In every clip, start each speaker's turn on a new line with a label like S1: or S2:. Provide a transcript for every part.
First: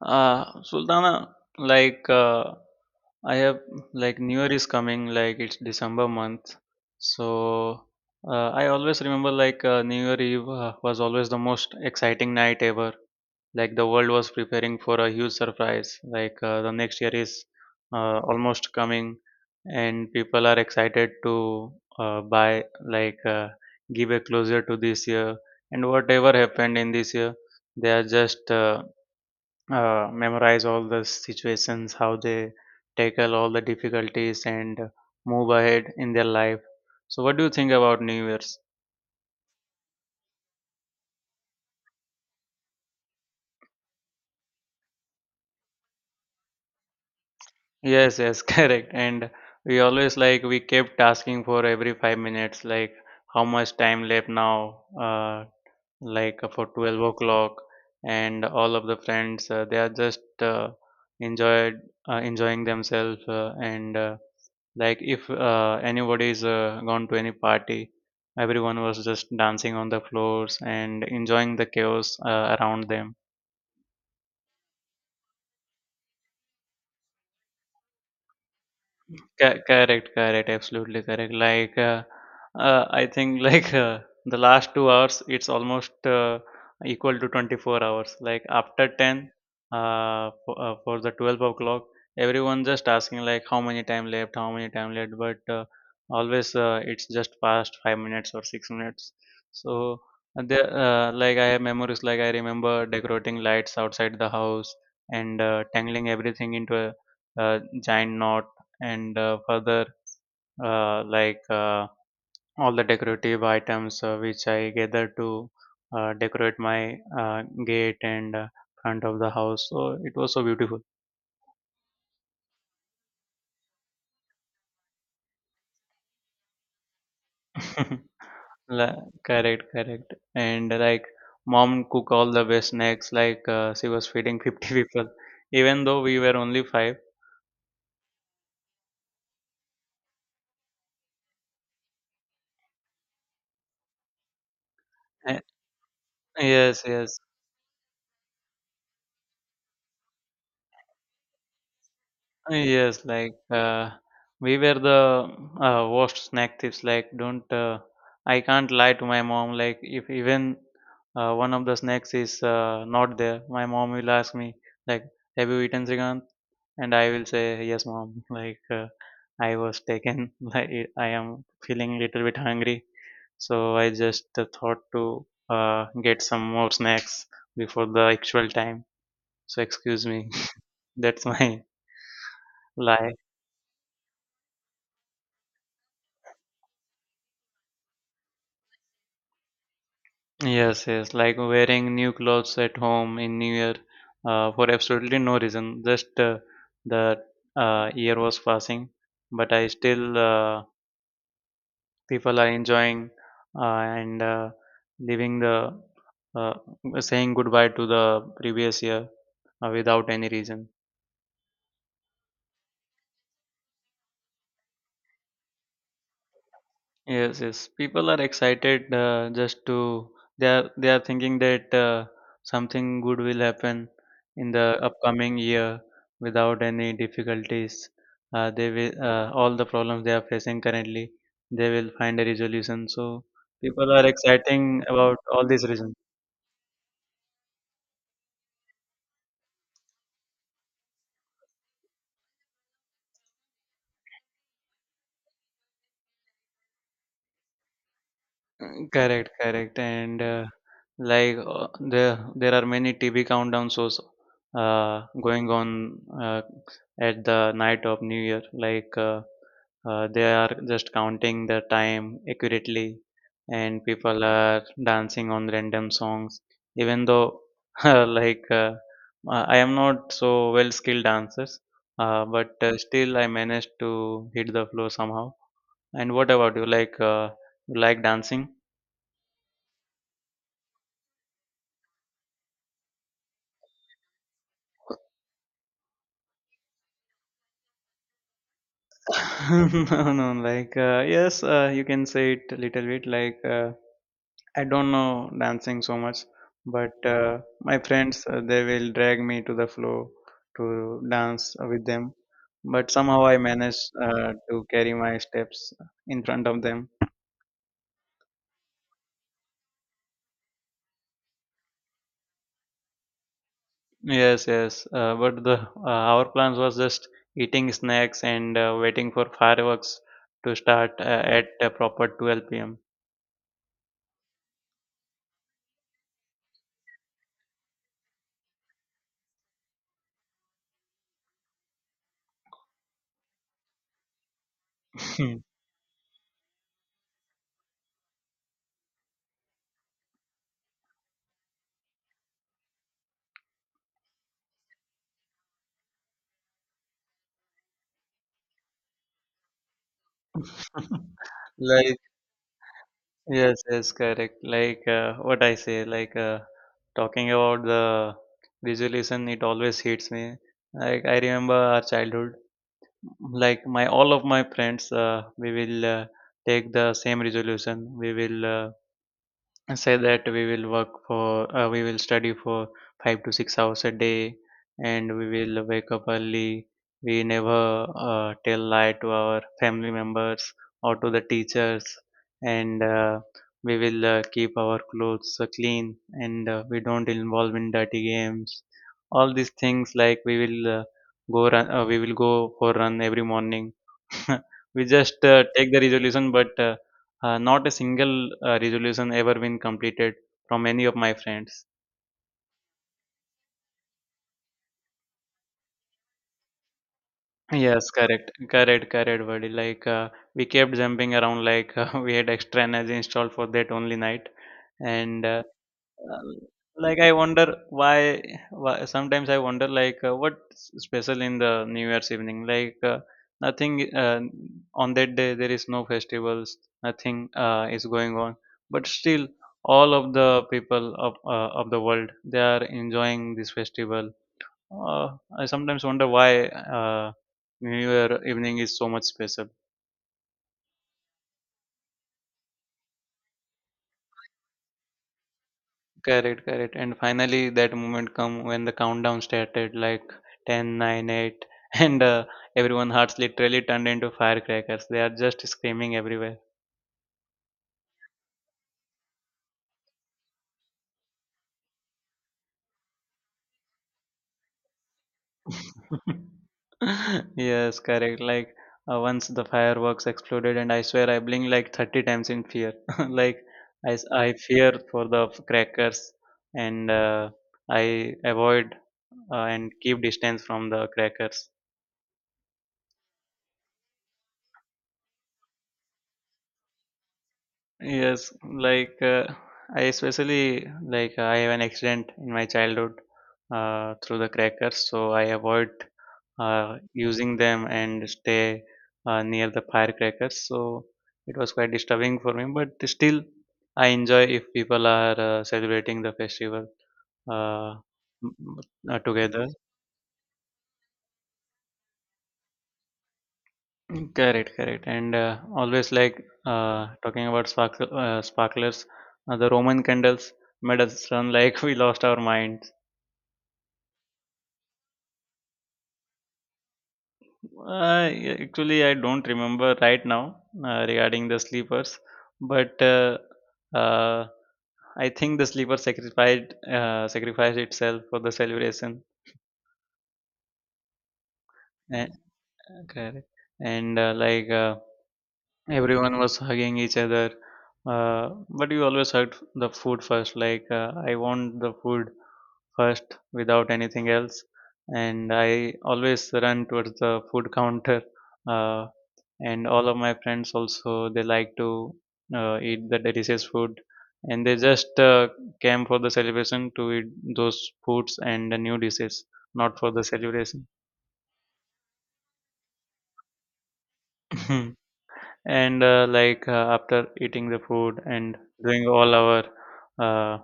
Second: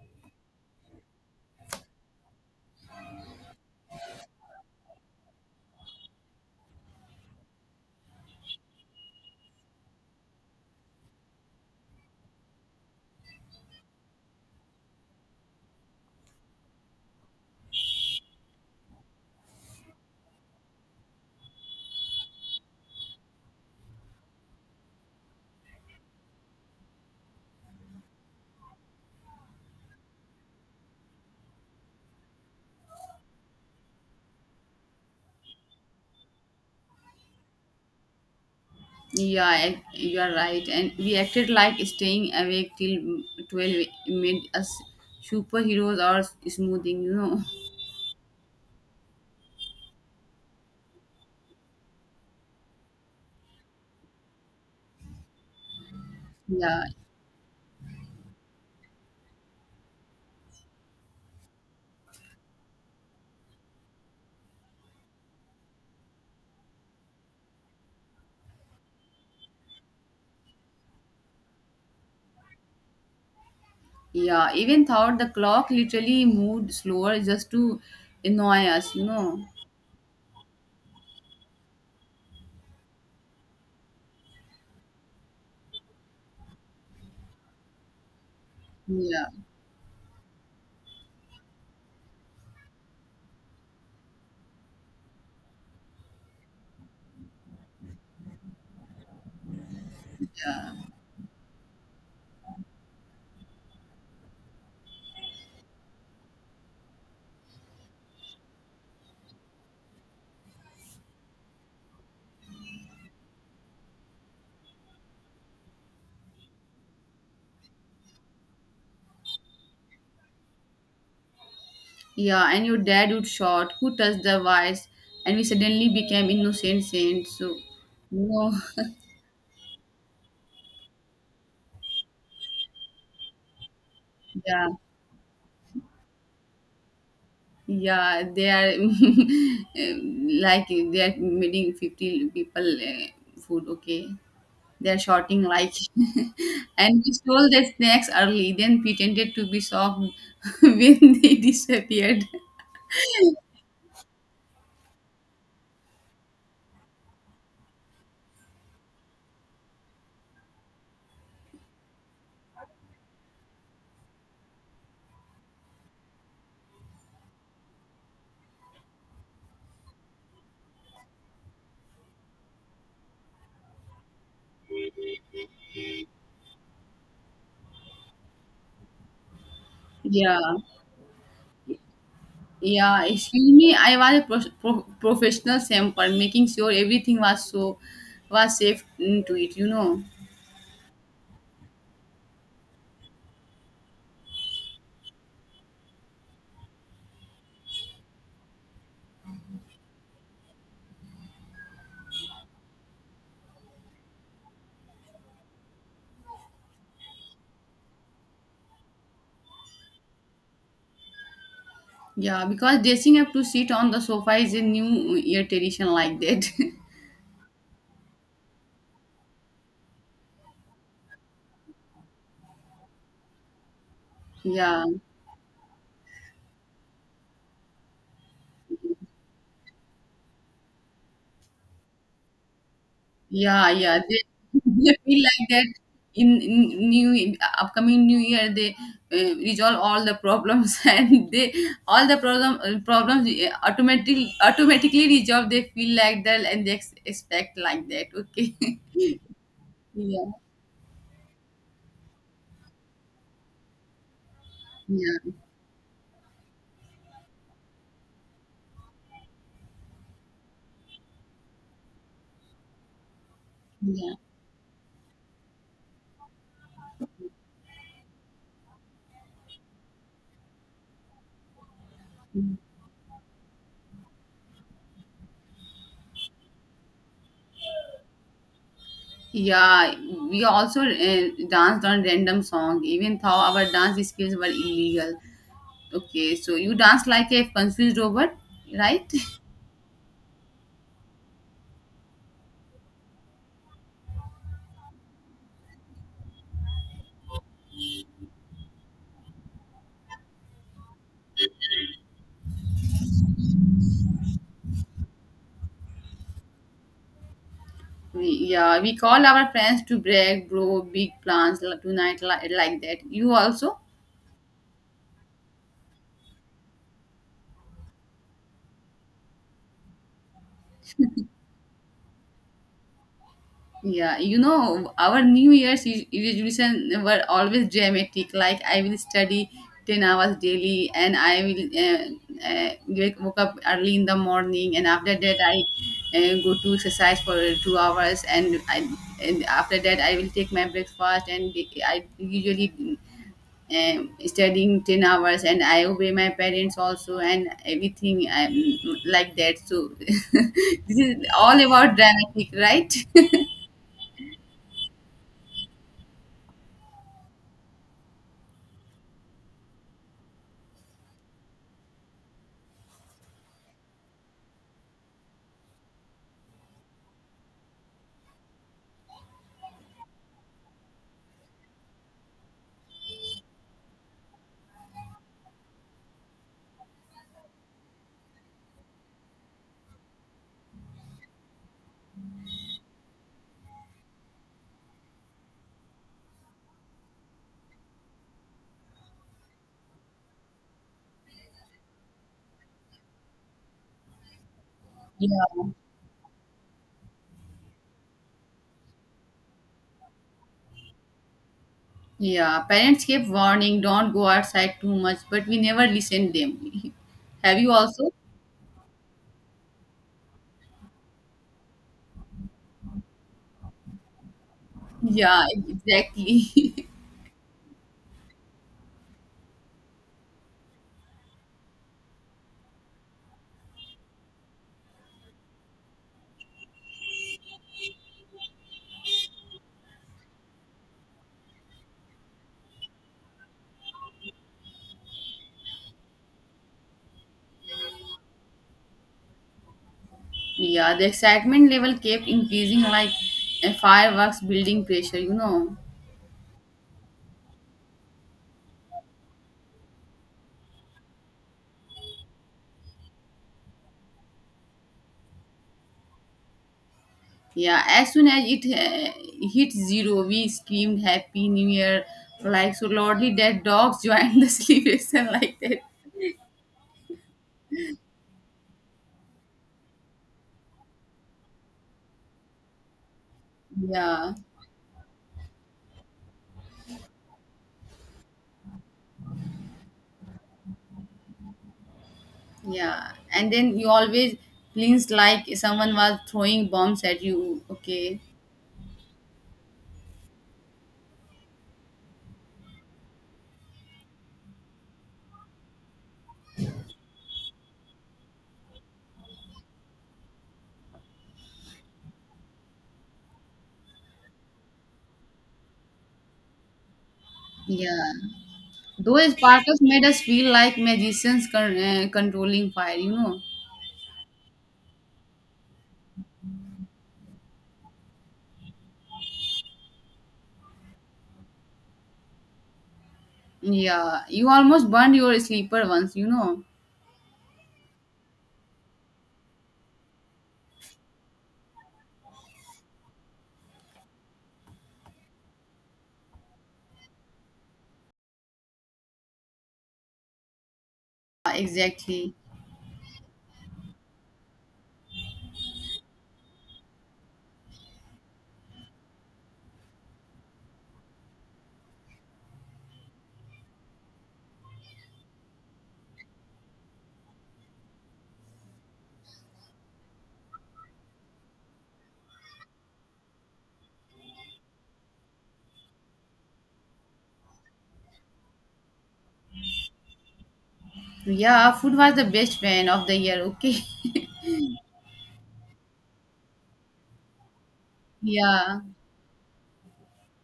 S1: Sultana, like I have like New Year is coming, like it's December month. So I always remember like New Year Eve was always the most exciting night ever. Like the world was preparing for a huge surprise. Like the next year is almost coming, and people are excited to buy, like give a closure to this year. And whatever happened in this year, they are just memorize all the situations, how they tackle all the difficulties and move ahead in their life. So, what do you think about New Year's?
S2: You are right. And we acted like staying awake till 12 made us superheroes or smoothing,
S1: Yes, yes, correct. And we always like we kept asking for every 5 minutes, like how much time left now, like for
S2: Yeah,
S1: 12 o'clock, and all of the friends they are just enjoyed enjoying themselves, and, like if anybody is gone to any party, everyone was just dancing on the floors and enjoying the chaos around them.
S2: yeah. Even thought the clock literally moved slower just to annoy us,
S1: Co correct, correct, absolutely correct. Like, I think like the last 2 hours, it's almost equal to 24 hours. Like after
S2: Yeah,
S1: 10, for the 12 o'clock, everyone just asking like how many time left, how many time left, but always it's just past 5 minutes or 6 minutes. So like I have memories. Like I remember decorating lights outside the house and tangling everything into a giant knot, and further like all the decorative items which I gather to decorate my gate and front of the house. So it was so beautiful.
S2: yeah. And your dad would shout, Who touched the wires? And we suddenly became innocent saints. You know,
S1: La- Correct, correct. And like mom cook all the best snacks. Like she was feeding
S2: yeah.
S1: 50 people, even though we were only five.
S2: Yeah, they are like they are meeting 50 people food, okay? They are
S1: Eh,
S2: shouting like,
S1: Yes,
S2: and we
S1: yes.
S2: stole their snacks early, then pretended to be shocked when they disappeared.
S1: Yes, like we were the worst snack thieves. Like, don't, I can't lie to my mom. Like, if even one of the snacks is not there, my mom will ask me like, "Have you eaten Srikant?" And I will say, "Yes, mom." Like, I was taken. Like, I am feeling little bit hungry, so I just thought to get some more snacks before the actual time. So excuse me.
S2: Yeah,
S1: That's my
S2: yeah.
S1: lie.
S2: Excuse me, I was a professional samper, making sure everything was so was safe into it,
S1: Yes, yes, like wearing new clothes at home in New Year for absolutely no reason. Just the year was passing, but I still people are enjoying and leaving the uh, saying goodbye to the previous year without any reason.
S2: Yeah, because dressing up to sit on the sofa is a new year tradition like that.
S1: Yes, yes. People are excited just to they are thinking that something good will happen in the
S2: yeah.
S1: upcoming year without any difficulties. They will all the problems they are facing currently they will find a resolution. So
S2: Yeah,
S1: people
S2: yeah.
S1: are exciting
S2: They
S1: about
S2: feel
S1: all
S2: like
S1: these
S2: that
S1: reasons.
S2: in new in upcoming new year they resolve all the problems and they all the problem problems automatically resolve. They feel like that and they expect like that. Okay.
S1: Correct, correct, and
S2: yeah.
S1: like there are many TV countdown shows
S2: Yeah.
S1: going on uh, at the night of New Year. Like they are just counting the time accurately, and
S2: Yeah.
S1: people are dancing on random songs. Even though like I am not so well skilled dancers, but still I managed to hit the floor somehow. And what about you? Like you like dancing?
S2: Yeah, we also danced on random song, even though our dance skills were illegal. Okay, so you dance like a confused robot, right?
S1: No, no, like, yes, you can say it a little bit. Like, I don't know dancing so much, but my friends, they will drag me to the floor to dance with them. But somehow I manage to carry my steps in front of them.
S2: Yeah, we call our friends to break, bro, big plans tonight, like that. You also?
S1: Yes, yes. But the Our plans was just eating snacks and waiting for fireworks to start at a proper 12 p.m.
S2: Yeah, you know, our New Year's resolution were always dramatic. Like I will study 10 hours daily, and I will wake woke up early in the morning, and after that I go to exercise for 2 hours, and I and after that I will take my breakfast, and I usually studying 10 hours and I obey my parents also and everything like that so this is all about
S1: Like,
S2: dramatic right
S1: yes, yes, correct. Like what I say, like talking about the resolution, it always hits me. Like I remember our childhood. Like my all of my friends, we will take the same resolution. We will say that we will study for 5 to 6 hours a day, and we will wake up early, we never tell lie to our family members or to the teachers, and we will keep our clothes clean, and we don't involve in dirty games, all these things like we will go run we will go for run every morning. We just take the resolution, but not a single resolution ever been completed from any of my friends.
S2: Yeah, parents kept warning, don't go outside too much, but we never listened them. Have you
S1: Yes,
S2: also?
S1: correct, correct, correct, buddy. Like we kept jumping around, like we had extra energy installed for that only night. And
S2: Yeah,
S1: Um,
S2: exactly.
S1: like I wonder why sometimes I wonder like what's special in the New Year's evening, like nothing, on that day there is no festivals, nothing is going on, but still all of the people of the world, they are enjoying this festival. uh, I sometimes wonder why New Year evening is so much special.
S2: yeah, the excitement level kept increasing like a fireworks building pressure,
S1: Correct, correct. And finally, that moment come when the countdown started, like ten, nine, 8, and everyone hearts literally turned into firecrackers. They are just screaming everywhere.
S2: Yeah, as soon as it hit zero, we screamed Happy New Year, like so loudly that dogs joined the celebration like that.
S1: Yes, correct. Like once the fireworks exploded, and I swear I blinked like 30 times in fear. Like I, s-
S2: Yeah,
S1: I fear for the crackers, and I avoid and keep distance from the crackers.
S2: yeah. And then you always cleans like someone was throwing bombs at you. Okay.
S1: Yes, like I especially like I have an accident in my childhood through the crackers, so I avoid using them and stay near the firecrackers. So it was quite disturbing for me, but still I enjoy if people are celebrating the festival uh,
S2: Yeah. Those
S1: together.
S2: sparkles made us feel like magicians controlling fire,
S1: Mm. Correct, correct. And always like talking about sparklers, the Roman candles made us run like we lost our minds.
S2: Yeah, you almost burned your sleeper once,
S1: Yeah, actually, I don't remember right now regarding the sleepers, but uh, I think the sleeper sacrificed itself for the celebration. Eh,
S2: Exactly.
S1: Correct. And everyone was hugging each other, uh, but you always hugged the food first, like I want the food first without anything else, and I always run towards the food counter, uh, and all of my friends also, they like to eat the delicious food, and they just came for the celebration to eat those foods and the new dishes, not for the celebration.
S2: Yeah, food was the best fan of the year, okay?
S1: And like after eating the food and
S2: Yeah,
S1: doing all our uh,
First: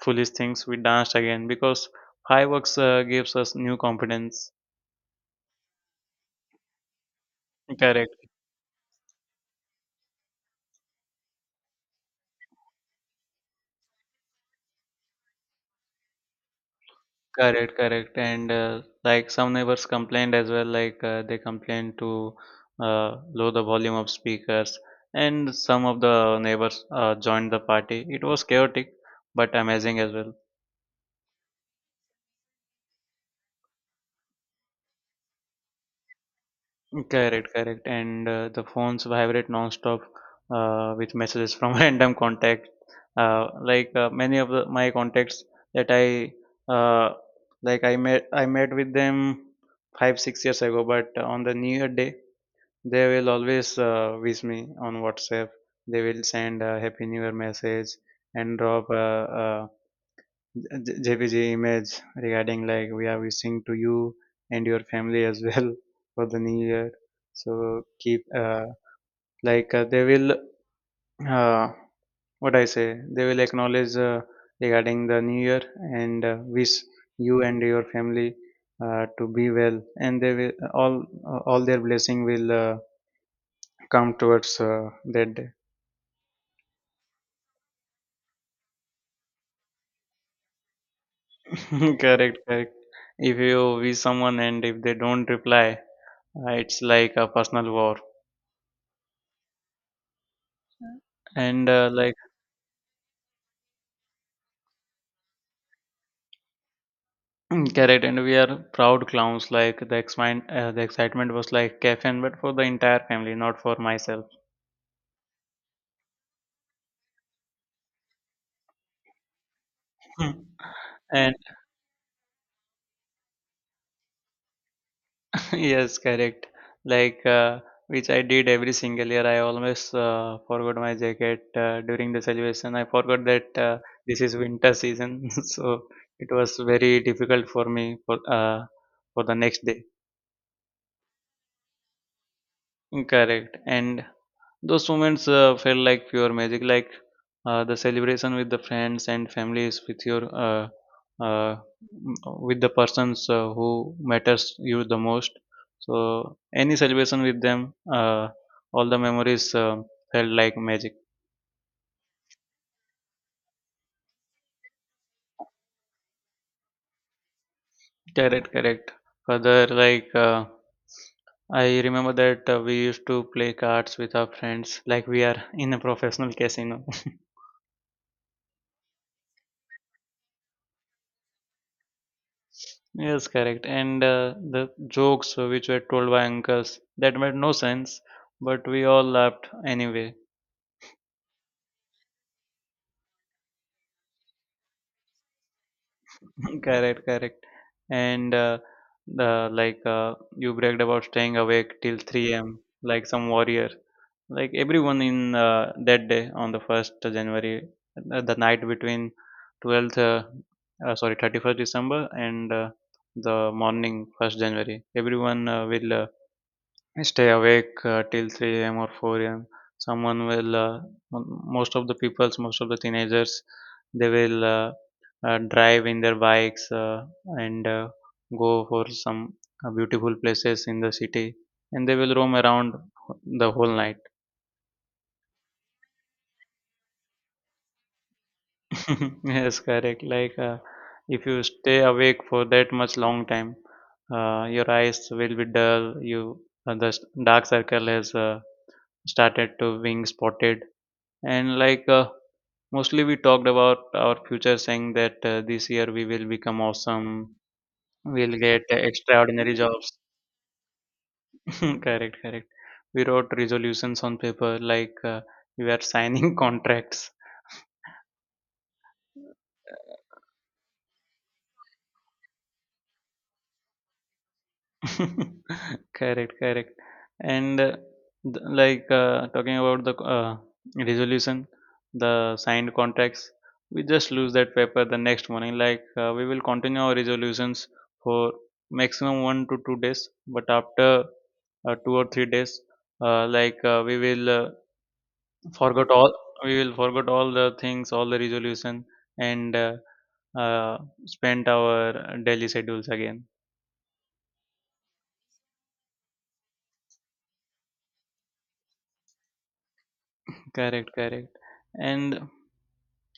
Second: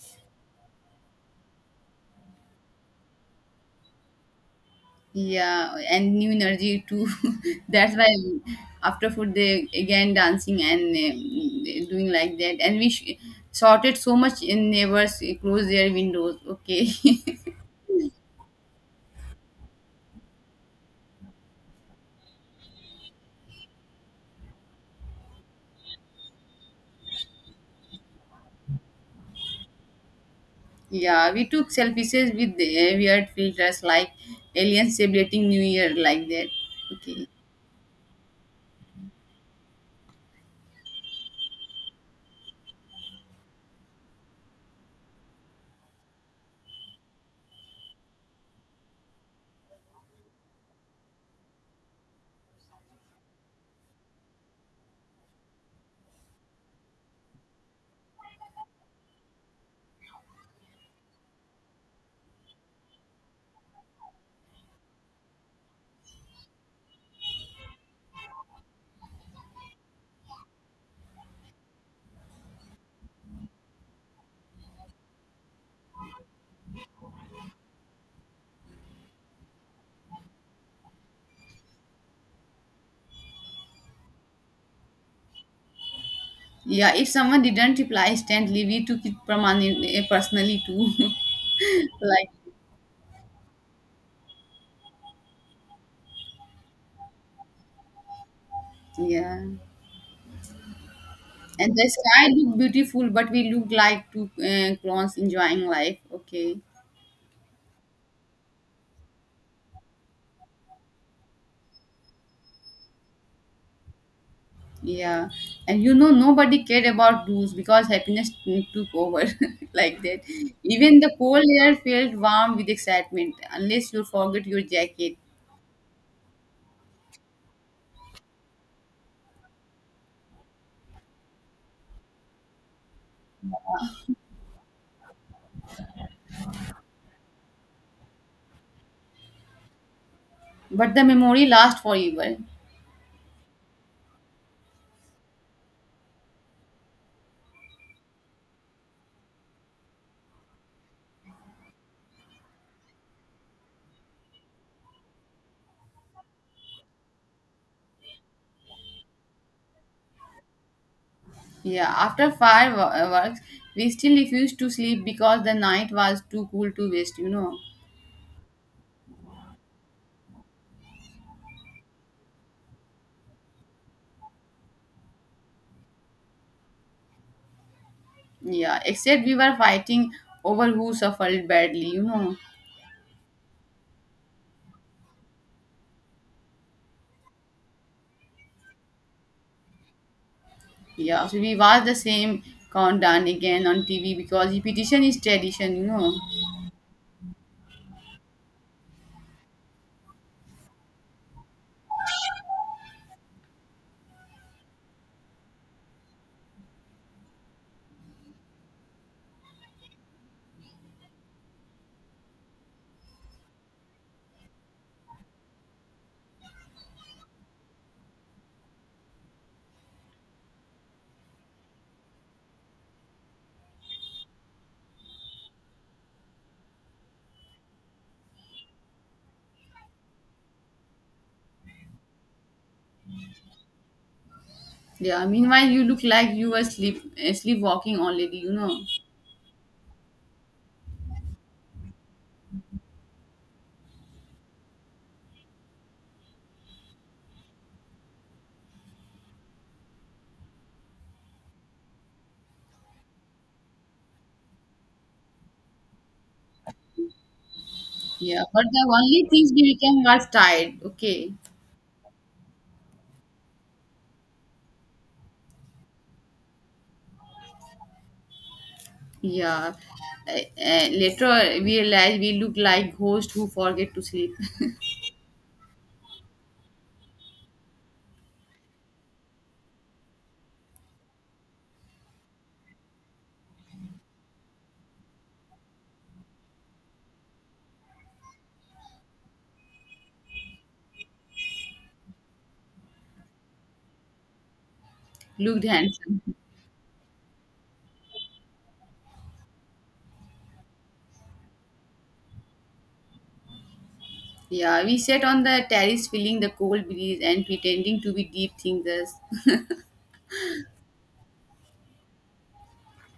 S1: foolish things, we danced again because fireworks gives us new confidence.
S2: yeah, and new energy too. That's why
S1: Correct,
S2: after food they again dancing and doing like that. And we shouted so much in neighbors close their windows, okay?
S1: correct, correct, and like some neighbors complained as well, like they complained to lower the volume of speakers, and some of the neighbors joined the party. It was chaotic but amazing as well.
S2: Yeah, we took selfies with the weird filters like aliens celebrating New Year like that. Okay.
S1: Correct, correct. And the phones vibrate non-stop with messages from random contacts. Like many of my contacts that I uh, like, I met with them 5, 6 years ago. But on the New Year day, they will always wish me on WhatsApp. They will send a Happy New Year message and drop a JPG image, regarding like we are wishing to you and your family as well, for the new year. So keep like they will uh, what I say, they will acknowledge, regarding the new year, and wish you and your family, to be well, and they will, all their blessing will come towards that day.
S2: Yeah, if someone didn't reply instantly, we took it permanent, personally too. like,
S1: Correct, correct. If you wish someone and if they don't reply, it's like a personal war.
S2: yeah.
S1: And
S2: And the
S1: like,
S2: sky looked beautiful, but we looked like two clones enjoying life. Okay.
S1: correct, and we are proud clowns. Like the excitement was like caffeine, but for the entire family, not for myself.
S2: Yeah. And you know, nobody cared about rules because happiness took over like that. Even the
S1: And
S2: cold air felt warm with excitement, unless you forget your jacket.
S1: yes, correct. Like which I did every single year. I always forgot my jacket during the celebration. I forgot that this is winter season, so it was very difficult for me for the next day.
S2: But the memory lasts forever.
S1: Correct. And those moments felt like pure magic, like the celebration with the friends and families, uh, m- with the persons who matters you the most. So any celebration with them, all the memories felt like magic.
S2: Yeah, after fireworks, we still refused to sleep because the night was too cool to waste,
S1: Correct, correct. Further, like I remember that we used to play cards with our friends, like we are in a professional casino.
S2: Yeah, except we were fighting over who suffered badly,
S1: Yes, correct. And the jokes which were told by uncles that made no sense, but we all laughed anyway.
S2: Yeah, so we watched the same countdown again on TV because repetition is tradition,
S1: Correct, correct. And the like you bragged about staying awake till 3 a.m. like some warrior. Like everyone in that day on the first January, the night between 12th, sorry, 31st December, and the morning first January. Everyone will, I stay awake till 3 a.m. or 4 a.m. Someone will, most of the peoples, most of the teenagers, they will drive in their bikes and go for some beautiful places in the city, and they will roam around the whole night.
S2: Yeah, meanwhile you look like you were sleepwalking already,
S1: Yes, correct. Like if you stay awake for that much long time, your eyes will be dull. Uh, the s- Dark circle has started to being spotted. And like mostly we talked about our future, saying that this year we will become awesome, we'll
S2: Yeah,
S1: get
S2: but the only things
S1: extraordinary
S2: we
S1: jobs.
S2: became was tired. Okay.
S1: Correct, correct. We wrote resolutions on paper, like we were signing contracts.
S2: Yeah. Uh, Later we realized we looked like ghosts who forget to sleep.
S1: Correct, correct. And like talking about the resolution, the signed contracts, we just lose that paper the next morning. Like we will continue our resolutions for maximum 1 to 2 days, but after 2 or 3 days, we will
S2: looked
S1: forget all
S2: handsome.
S1: we will forget all the things, all the resolution, and uh, spend our daily schedules again.
S2: Yeah, we sat on the terrace feeling the cold breeze and pretending to be deep thinkers.
S1: Correct, correct. And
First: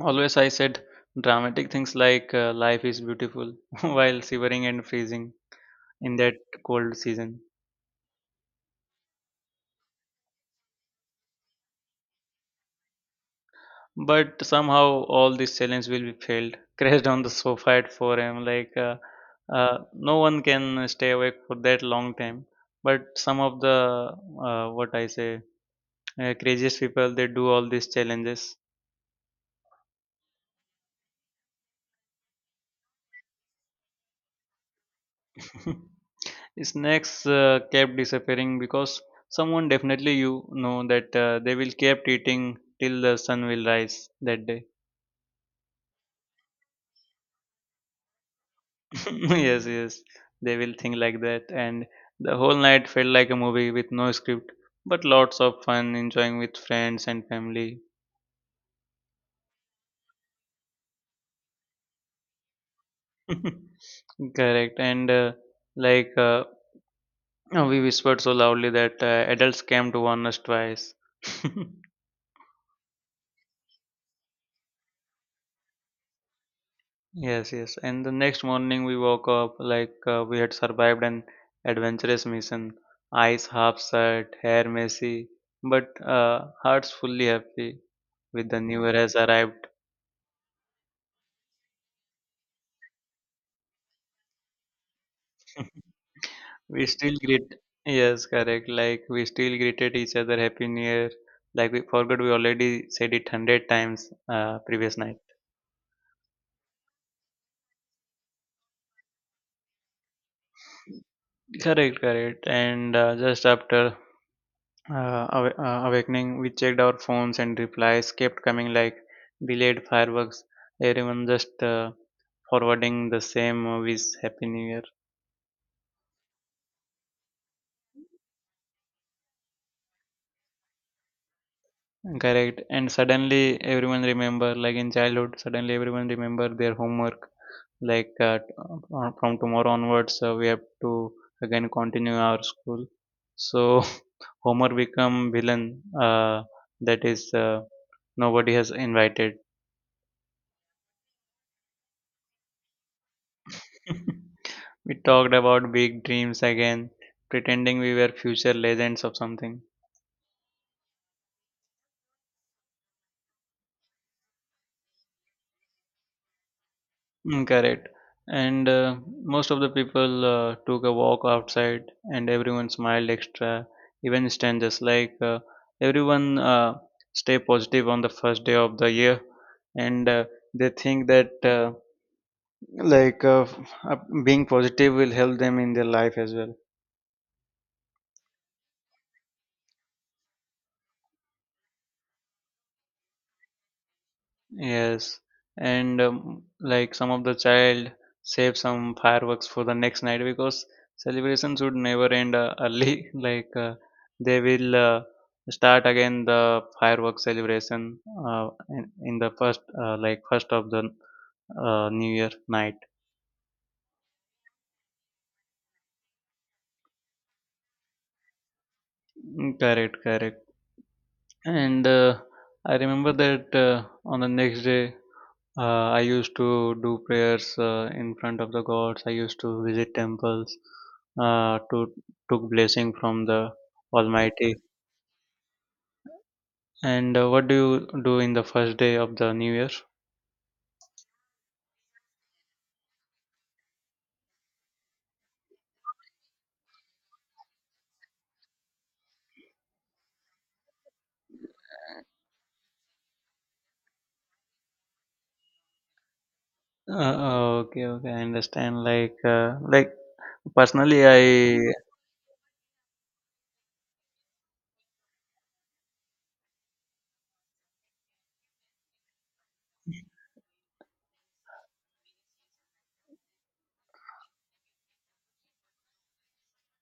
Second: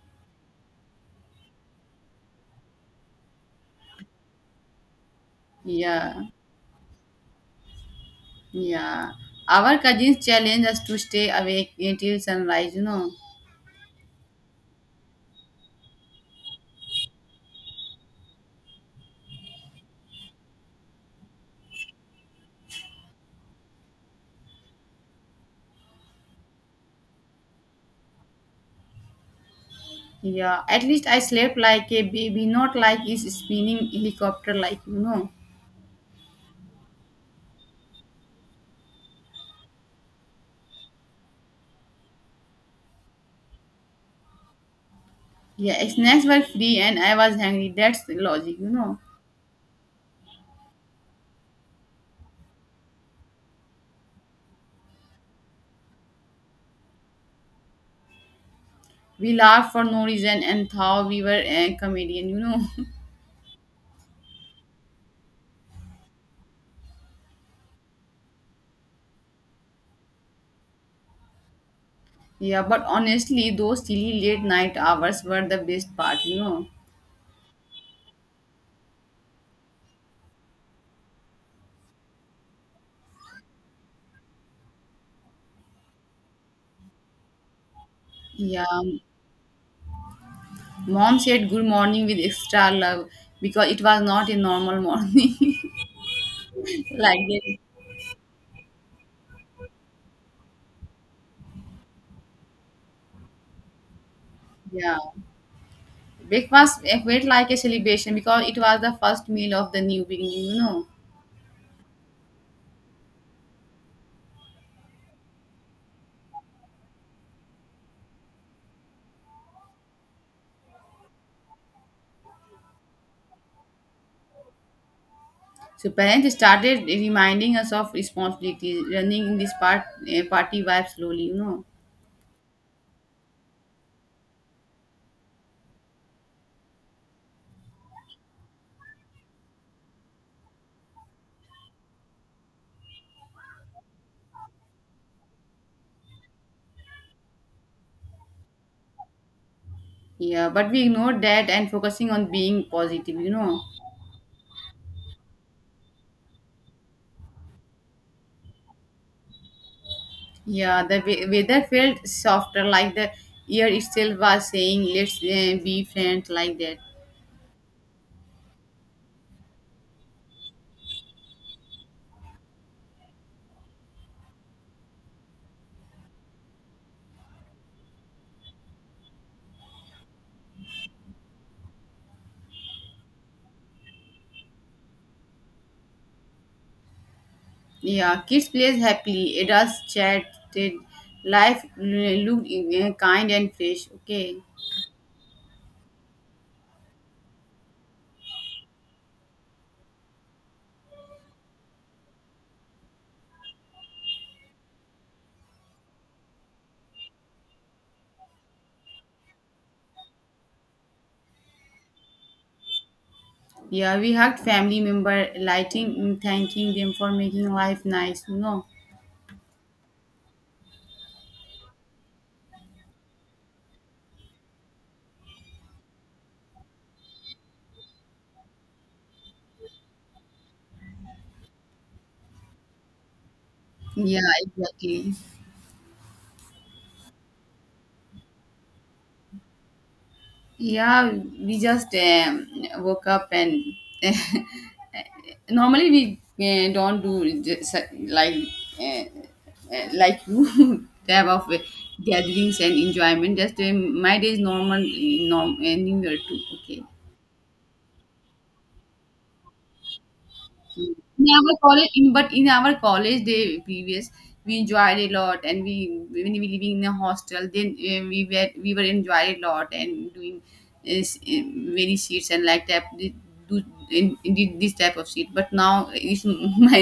S1: always I said dramatic things like life is beautiful while shivering and freezing in
S2: Yeah,
S1: that cold season.
S2: yeah. Our cousins challenged us to stay awake until sunrise,
S1: But somehow all these challenges will be failed. Crashed on the sofa at 4 a.m. Like no one can stay awake for that long time. But some of the what I say craziest people, they do all these challenges.
S2: Yeah, at least I slept like a baby, not like it's spinning helicopter,
S1: Snacks kept disappearing because someone definitely you know that they will kept eating till the sun will rise that day.
S2: Yeah, snacks were free and I was hungry. That's the logic,
S1: Yes, yes, they will think like that. And the whole night felt like a movie with no script, but lots of fun, enjoying with friends and family.
S2: We laughed for no reason and thought we were a comedian,
S1: Correct, and like we whispered so loudly that adults came to warn us twice.
S2: yeah, but honestly, those silly late night hours were the best part,
S1: Yes, yes. And the next morning we woke up like we had survived an adventurous mission. Eyes half shut, hair messy, but hearts fully happy with the
S2: Yeah,
S1: new year has arrived.
S2: mom said good morning with extra love because it was not a normal morning.
S1: We still
S2: like
S1: greet.
S2: that.
S1: Yes, correct. Like we still greeted each other Happy New Year. Like we forgot we already said it hundred times previous
S2: Yeah,
S1: night.
S2: breakfast felt like a celebration because it was the first meal of the new beginning,
S1: Correct, correct. And just after awakening, we checked our phones and replies kept coming like delayed fireworks. Everyone just forwarding the same wish, Happy New Year.
S2: So parents started reminding us of responsibilities, running in this part, party vibe slowly,
S1: Correct. And suddenly everyone remember, like in childhood, suddenly everyone remember their homework. Like from tomorrow onwards, we have to again continue our school. So Homer become villain. That is nobody has invited.
S2: Yeah, but we ignored that and focusing on being positive,
S1: We talked about big dreams again, pretending we were future legends of something.
S2: Yeah, the weather felt softer, like the year itself was saying, let's be friends, like that.
S1: Mm, correct. And most of the people took a walk outside, and everyone smiled extra, even strangers. Like everyone stay positive on the first day of the year, and they think that like uh, f- uh, being positive will help them in their life as well.
S2: Yeah, kids played happily, adults chatted, life looked kind and fresh, okay.
S1: Yes, and like some of the child save some fireworks for the next night because celebration should never end early. Like they will start again the fireworks celebration in the first like first of the New Year night.
S2: Yeah, we hugged family member, lighting, mm, thanking them for making life nice,
S1: Mm, correct, correct. And I remember that on the next day, I used to do prayers in front of the gods. I used to visit temples to took blessing from the
S2: Yeah,
S1: Almighty.
S2: exactly.
S1: And what do you do in the first day of the New Year?
S2: Yeah, we just woke up and normally we don't do uh, like you type of gatherings and enjoyment just my day is normal new year too okay
S1: Okay, okay, I understand. Like personally, I—
S2: in our college in but in our college day previous we enjoyed a lot and we when we living in a hostel then we were enjoyed a lot and doing many seats and like that do in this type of seat but now it's my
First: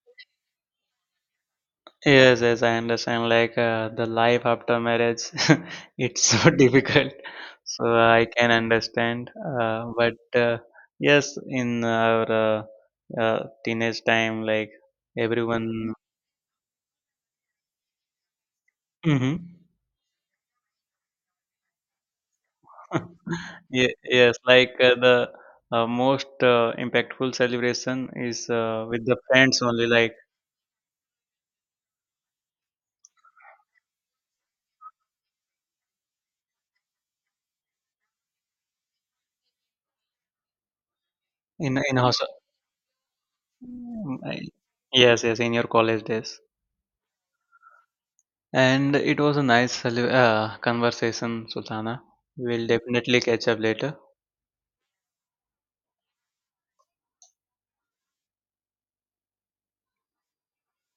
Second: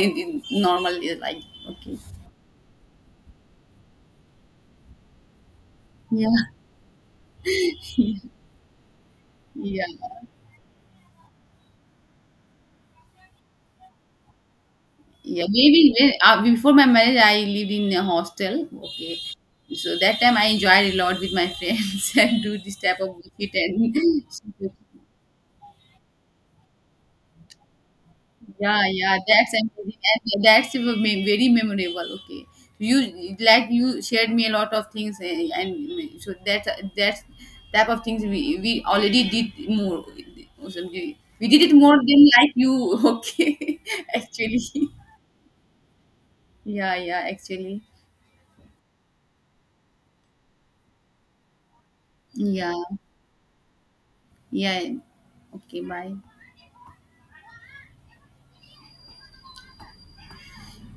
S2: normal is like okay
S1: yes, yes, I understand. Like the life after marriage, it's so
S2: Yeah,
S1: difficult. So I can understand.
S2: yeah,
S1: But yes, in our teenage time, like
S2: yeah.
S1: everyone.
S2: Maybe when, before my marriage, I lived in a hostel. Okay,
S1: Hmm.
S2: so that time I enjoyed a lot with my friends and do this type of work and
S1: Yes, like the most impactful celebration is
S2: yeah,
S1: with
S2: yeah.
S1: the
S2: That's
S1: friends only,
S2: amazing
S1: like
S2: and that's a very memorable. Okay, you like you shared me a lot of things and so that's type of things we already did more. Also, we did it
S1: in
S2: more than
S1: hostel.
S2: like you. Okay,
S1: Mm, I-
S2: actually,
S1: Yes, yes, in your college days.
S2: yeah, actually.
S1: And it was a nice conversation, Sultana. We'll
S2: Yeah.
S1: definitely catch up later.
S2: Yeah. Okay. Bye.